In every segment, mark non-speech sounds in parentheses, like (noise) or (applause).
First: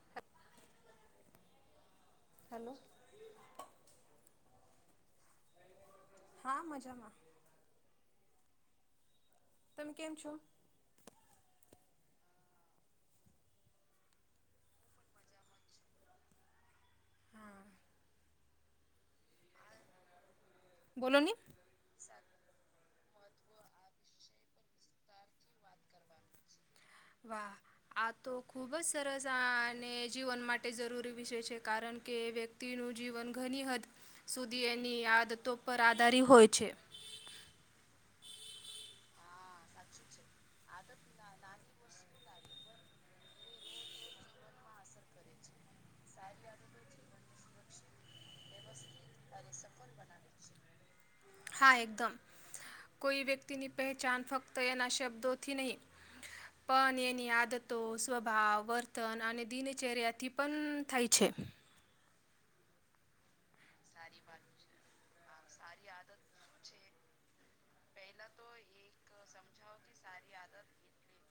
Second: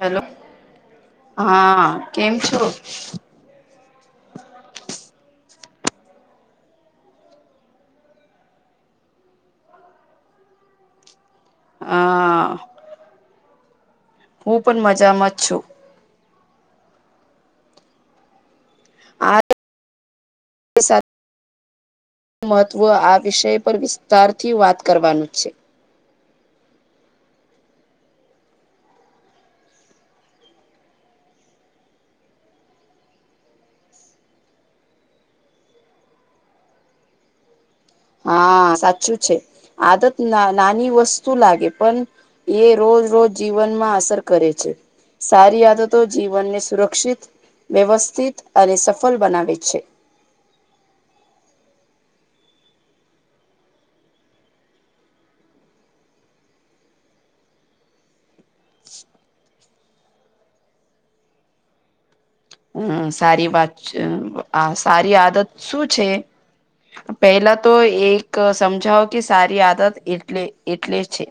Hello હા કેમ છો. હલો. હા મજામાં. તમે કેમ છો. હા. હું પણ મજામાં જ છું. હમ. (unintelligible) બોલો ને. મહત્ત્વ આ વિષય પર વિસ્તારથી વાત કરવાનું છે. વાહ આ તો ખૂબ જ સરસ આ અને જીવન માટે જરૂરી વિષય છે કારણ કે વ્યક્તિ તેનું જીવન ઘણી હદ સુધી એની આદતો પર આધારી હોય છે. હા સાચું છે. આદત ના નાની વસ્તુ લાગે પણ એ રોજ રોજ. જીવનમાં અસર કરે છે સારી આદતો જીવનને સુરક્ષિત. વ્યવસ્થિત અને સફળ બનાવે છે. હા એકદમ. કોઈ વ્યક્તિની પહેચાન ફક્ત એના શબ્દોથી નહીં. પણ એની આદતો સ્વભાવ વર્તન અને દિનચર્યાથી પણ થાય છે. હમ સારી વાત. આ સારી આદત શું છે પહેલા તો એક. સમજાવો કે સારી આદત એટલે એટલે છે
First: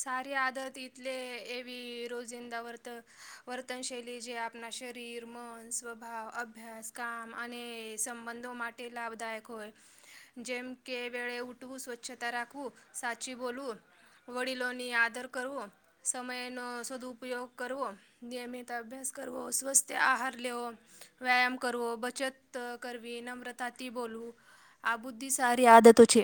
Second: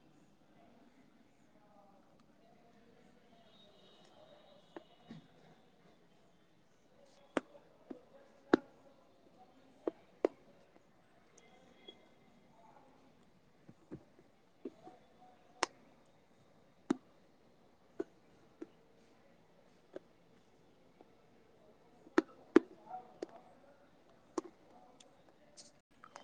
સારી આદરતટલે એવી રોજિંદા વર્ત વર્તન શૈલી જે આપ આપણા શરીર મન સ્વભાવ અભ્યાસ કામ અને સંબંધો માટે તે લાભદાયક હોય જેમ કે વેળ ઊઠવું સ્વચ્છતા રાખવું સાચી બોલવું વડીલોની આદર કરવો સમયનો સદુઉપયોગ કરવો નિયમિત અભ્યાસ કરવો સ્વસ્થ્ય આહાર લેવ વ્યાયામ કરવો બચત કરવી નમ્રતાથી બોલવું આ બુદ્ધિ સારી આદતો છે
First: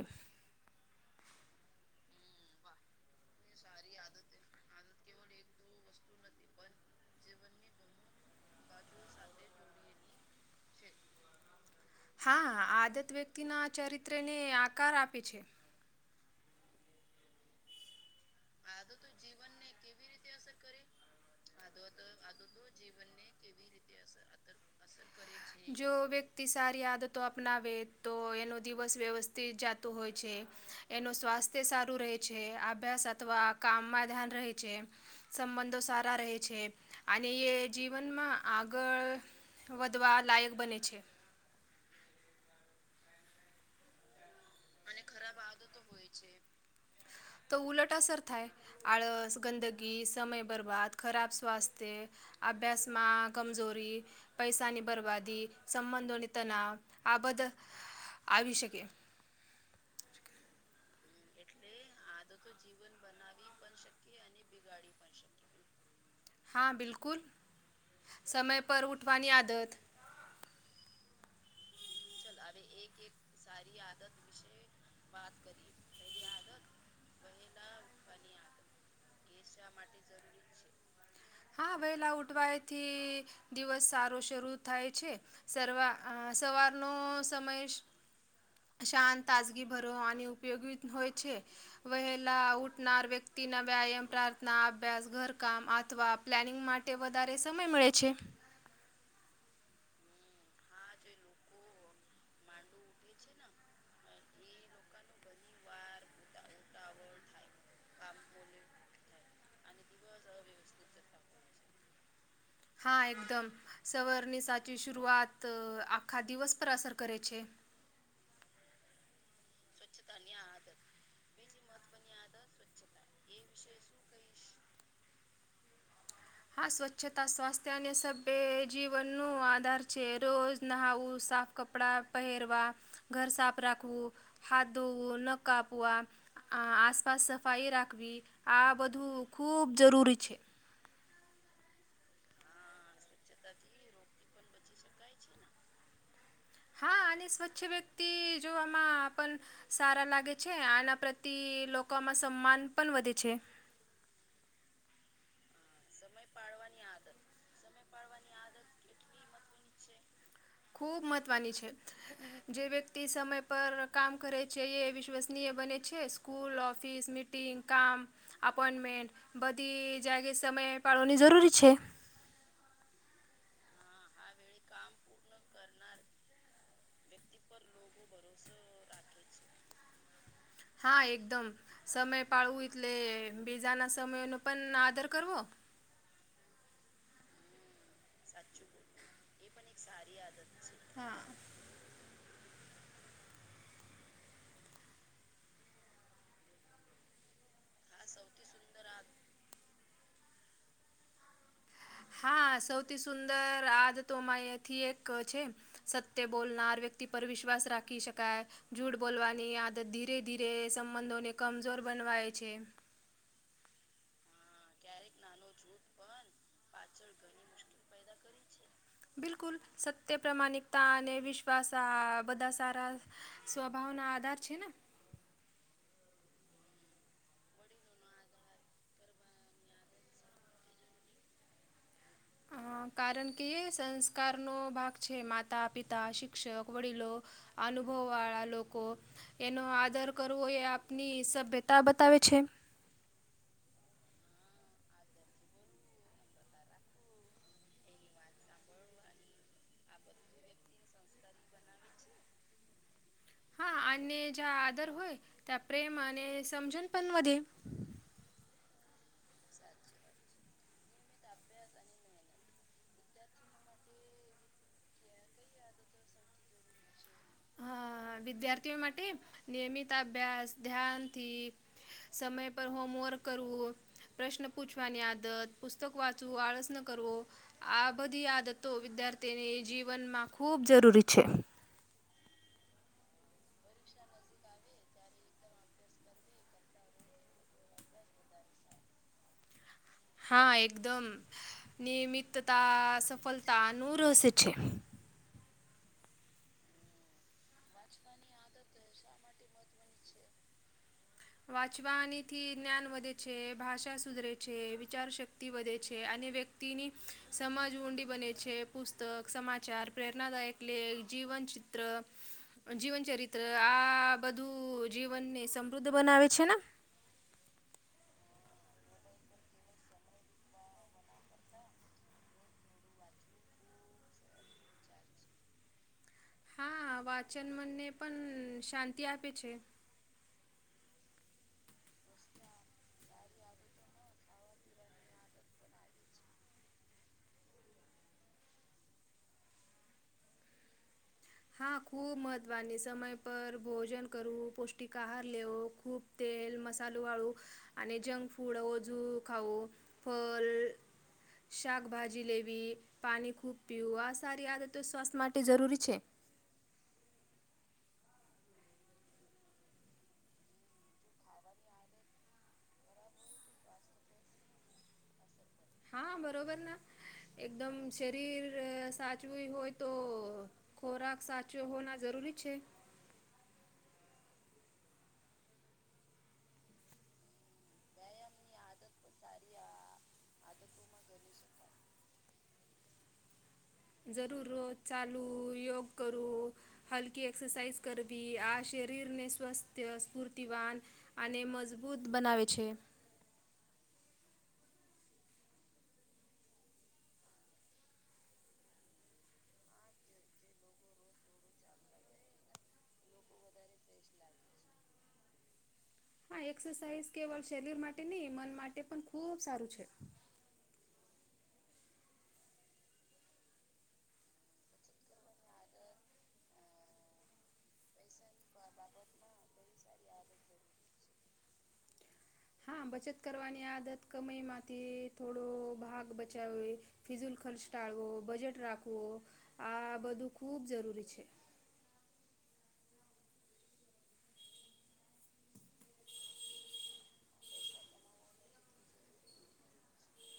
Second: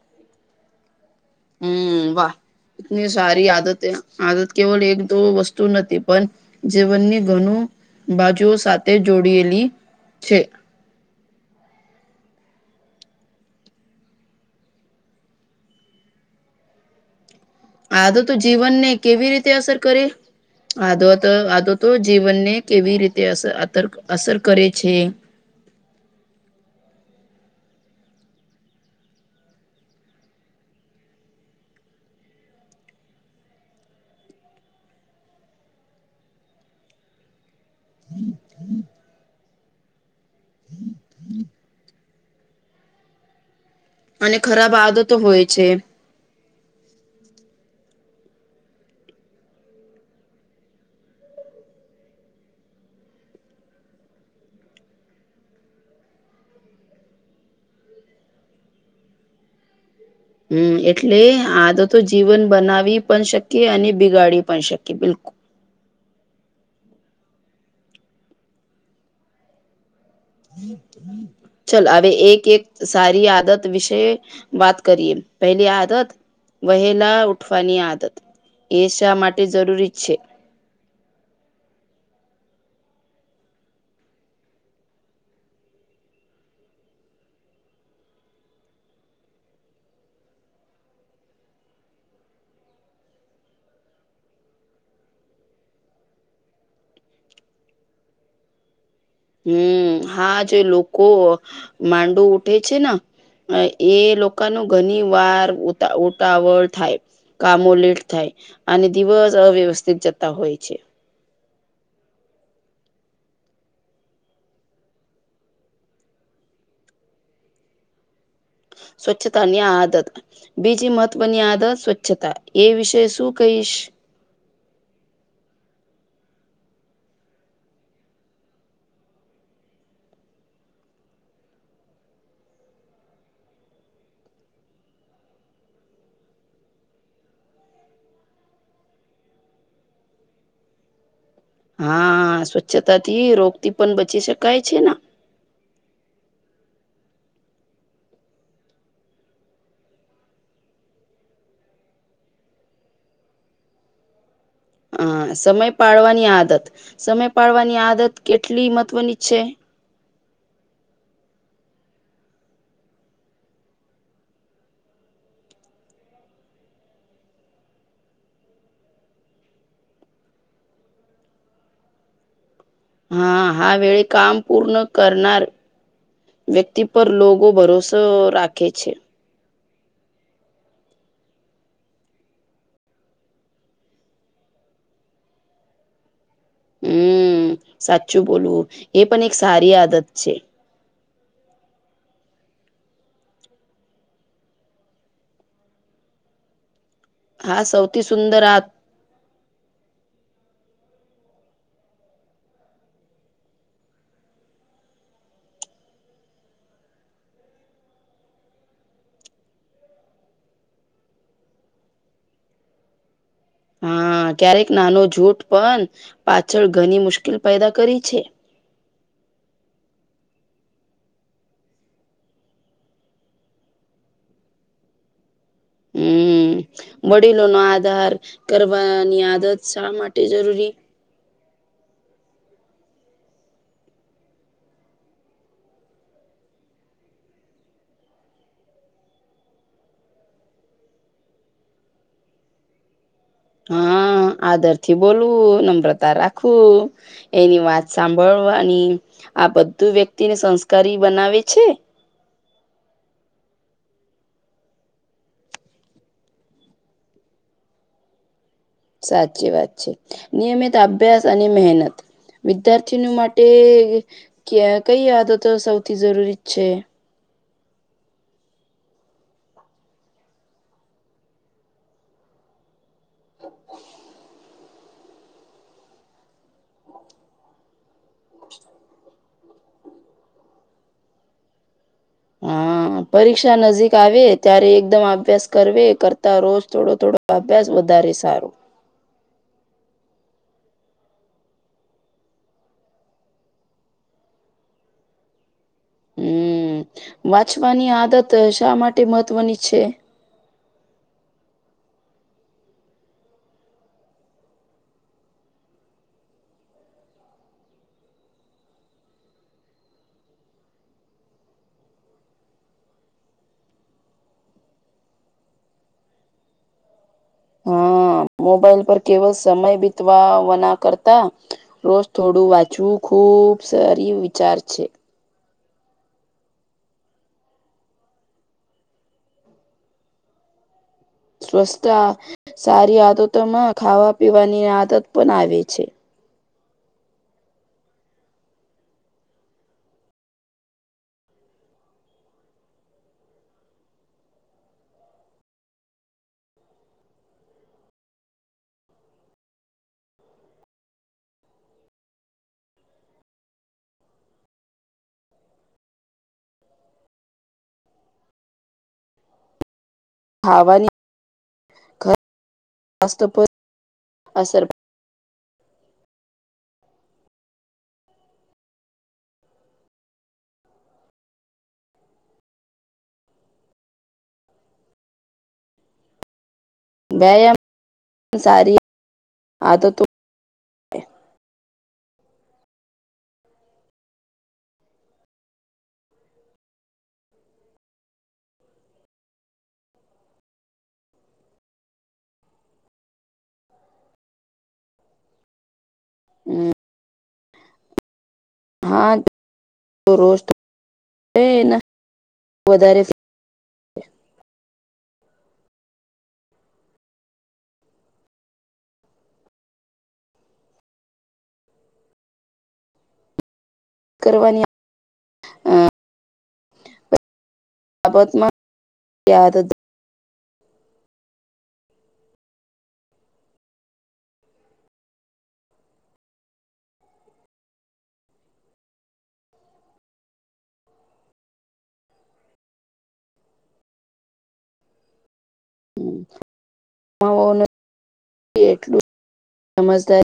હમ વાહ એતની સારી આદત આદત કેવલ એક તો વસ્તુ નથી પણ જીવનની ઘણું બાજુઓ સાથે જોડયેલી છે હા આદત વ્યક્તિના ચરિત્રને આકાર આપે છે. આ તોો તો જીવનને કેવી રીતે અસર કરે આો આ તોો તો જીવનને કેવી રીતે અ અ અસર કરે છે. જો વ્યક્તિ સારી આદતો અપનાવે તો એનો દિવસ વ્યવસ્થિત જાતું હોય છે. એનું સ્વાસ્થ્ય સારું રહે છે અભ્યાસ અથવા કામમાં ધ્યાન રહે છે. સંબંધો સારા રહે છે અને એ જીવનમાં આગળ વધધવા લાયક બન છે. અને ખરાબ આદતો હોય છે. તો ઉલટ અસર થાય. આળસ ગંદગી સમય બરબાદ ખરાબ સ્વાસ્થ્ય અભ્યાસમાં કમજોરી પૈસાની બરબાદી સંબંધોની તનાવ આ બધ આવી શકે શ હમ એટલે આ તો તો જીવન બનાવી પણ શકીએ અને બિગાડી પણ શકીએ બિલકુલ હા બિલકુલ સમય પર ઉઠવાની આદત ચાલ હવે એક એક સારી આદત વિશે વાત કરીએ પહેલી આદત વહેલા ઉઠવાની આદત એ શા માટે જરૂરી જ છે. હા વહેલા ઉઠવાયથી દિવસ સારો શરૂ થાય છે. સવા સવારનો સમય શંત તાજગી ભરોવાની ઉપયોગી હોય છે. વહેલા ઉઠનાર વ્યક્તિના વ્યાયામ પ્રાર્થના અભ્યાસ ઘરકામ અથવા પ્લાનિંગ માટે વધારે સમય મળે છે. હમ હા જે લોકો માંડુ ઉઠે છે ને. એ લોકોનું ઘણી વાર ઉતાવળ થાય કામો લેટ થાય અને દિવસ અવ્યવસ્થિત જતા હોય છે. હા એકદમ સવર્નિસાચ શરઆત આખા દિવસ પર અસર કરે છે સ્વચધાન્ય આદ બીજી મહત્વની આદત સ્વચ્છતા એ વિશે શું કહીશ હા સ્વચ્છતા સ્વાસ્થ્ય અને સભ્ય જીવનનો આધાર છે રોજ નવું સાફ કપડા પહેરવા ઘર સાફ રાખવું હાથ ધોવું ન કાપવા આસપાસ સફાઈ રાખવી આ બધું ખૂબ જરૂરી છે. હા સ્વચ્છતા થી રોગ થી પણ બચી શકાય છે હા અને સ્વચ્છ વ્યક્તિ જોવામાં સારા લાગે છે આના પ્રતિ લોકોમાં સમાન પણ વધે છે. હ સમય પાડવાની આદત સમય પાડવાની આદત કેટલી મહત્વની છે ખુબ મહત્વની છે. જે વ્યક્તિ સમય પર કામ કરે છે એ વિશ્વસનીય બને છે સ્કૂલ ઓફિસ મીટિંગ કામ અપોઈન્ટમેન્ટ બધી જગે સમય પાળવાની જરૂરી છે. હા હા વ કામ પૂર્ણ કરના વ્યક તિ પર લોકો ભરોસો રાખે છે હા એકદમ સમય પાળવું એટલે બીજાના સમયનો પણ આદર કરવો. હમ સાચું બોલવું એ પણ એક સારી આદત છે હા હા સૌથી સુંદર આ હા સૌથી સુંદર આદતોમાંથી એક છે સત્ય બોલનાર વ્યક્તિ પર વિશ્વાસ રાખી શકાય જૂઢ બોલવાની આદત ધીરે ધીરે સંબંધોને કમજોર બનવાય છે હા ક્યારેક નાનો જૂઠ પણ પાછળ ઘણી મુશ્કેલ પેદા કરી છે બિલકુલ સત્ય પ્રમાણિકતા અને વિશ્વાસ આ બધા સારા સ્વભાવનો આધાર છે હમ વડીલો નો આધાર કરવાની આદત શા માટે જરૂરી કારણ કે સંસ્કારનો ભાગ છે માતા પિતા શિક્ષક વડીલો અનુભવ વાળા લોકો એનો આદર કરવો એ આપની સભ્યતા બતાવે છે હા આદર થી બોલવું નમ્રતા રાખવું એની વાત સાંભળવાની આ બધું વ્યક્તિને સંસ્કારી બનાવે છે હા અને જ્યા આદર હોય ત્યા પ્રેમ અને સમજન પણ વધી સાચી વાત છે નિયમિત અભ્યાસ અને મહેનત વિદ્યાર્થીની માટે ક કઈ આદતો સૌથી જરૂરી જ છે હા વિદ્યાર્થીઓ માટે નિયમિત અભ્યાસ ધ્યાનથી સમય પર હોમોંરર્ક કરવું પ્રશ્ન પૂછવાની આદત પુસ્તક વાંચવું આળસ ન કરવો આ બધી આદતો વિદ્યાર્થીની જીવનમાં ખૂબ જરૂરી છે હા પરીક્ષા નજીક આવે ત્યારે એકદમ અભ્યાસ કર કરતા રોજ થોડો થોડો અભ્યાસ વધારે સારો હા એકદમ નિયમિતતા સફળતાનું રહસ્ય છે હમ વાંચવાની આદત શા માટે મહત્વની છે વાચવાનીથી જ્ઞાન વધે છે ભાષા સુધરે છે વિચાર શક્તિ તિ વધે છે અને વ્યક્તિની સમાજ ઊંડી બને છે પુસ્તક સમાચાર પ્રેરણાદાયક ક્લે જીવન ચિત્ર જીવનચરિત્ર આ બધું જીવનને સમૃદ્ધ બનાવે છે ને હા (inaudible) મોબાઈલ પર કેવલ સમય બીતવાવાના કરતા રોજ થોડું વાંચવું ખુબ સારી વિચાર છે હા વાચન મનને પણ શાંતિ આપે છે સ્વસ્છતા સારી આદતોમાં ખાવા પીવાની આદત પણ આવે છે હા ખૂબ મહત્ત્વની સમય પર ભોજન કરવું પૌષ્ટિક આહાર લેવો ખૂબ તેલ મસાલો વાળું અને જંક ફૂડ ઓજુ ખાવું ફલ શાકભાજી લેવી પાણી ખૂબ પીવું આ સારી આદતો સવાસ્થ માટે જરૂરી છે હવાની (unintelligible) અસર હા બરોબર ના એકદમ શરીર સાચવું હોય તો ખોરાક સાચો હોના જરૂરી છે વ્યાયામ સારી આદતો આદત જરૂર રોજ ચાલુ યોગ કરું હલકી એક્સરસાઇઝ કરવી આ શરીરને સ્વસ્થ સ્ફૂર્તિવાન અને મજબૂત બનાવે છે હમ (inaudible) (unintelligible) હા રો (inaudible) (unintelligible) વધારે આા એક્સરસાઇઝ કેવલ શરીર માટે નહીં મન માટે પણ ખૂબ સારું છે કરવાની બાબતમાં યાદ- હા બચત કરવાની આદત કમાઈ માંથી થોડો ભાગ બચાવે ફિઝુલ ખર્ચ ટાળવો બજેટ રાખવો આ બધું ખૂબ જરૂરી છે. (inaudible) એટલું સમજદારી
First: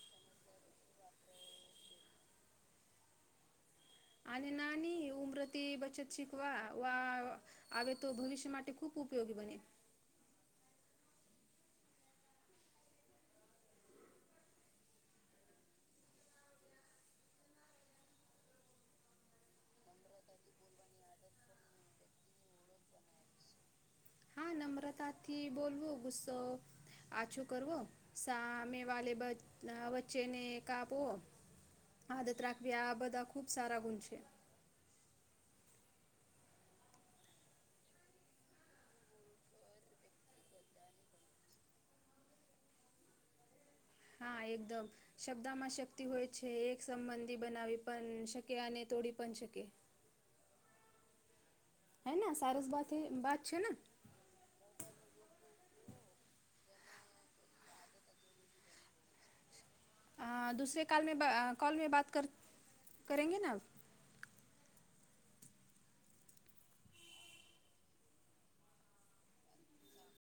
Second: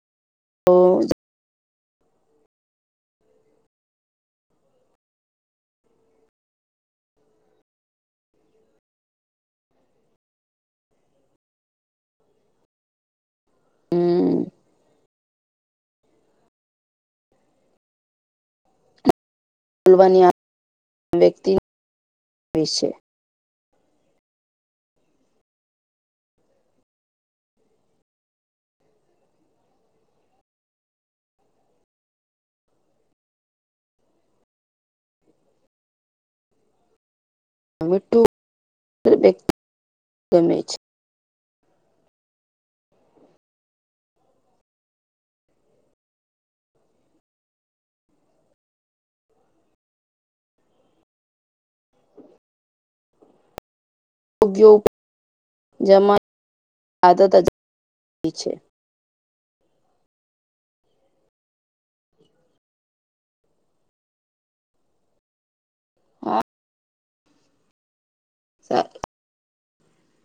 આને નાની ઉમ્રતી બચત શિકવા વા આવે તો ભવિષ્ય માટે ખૂબ ઉપયોગી બને હમ. બોલવાની આ વ્યક્તિ છે. હા નમ્રતા થી બોલવો ગુસ્સો આછું કરવો સામે વાલે વચ્ચેને (unintelligible) આદત રાખવી આ બધા ખુબ સારા ગુણ છે. (unintelligible) ગમે છે. હા એકદમ શબ્દામાં શક્તિ હોય છે એક સંબંધી બનાવી પણ શકે. અને તોડી પણ શકે. હે ના સારસ બાથે બાત છે નાં. (unintelligible) જમા આદત છે. આ દૂસરે કાલમે કોલ મે બાત કર કરેગે ના (unintelligible) (unintelligible)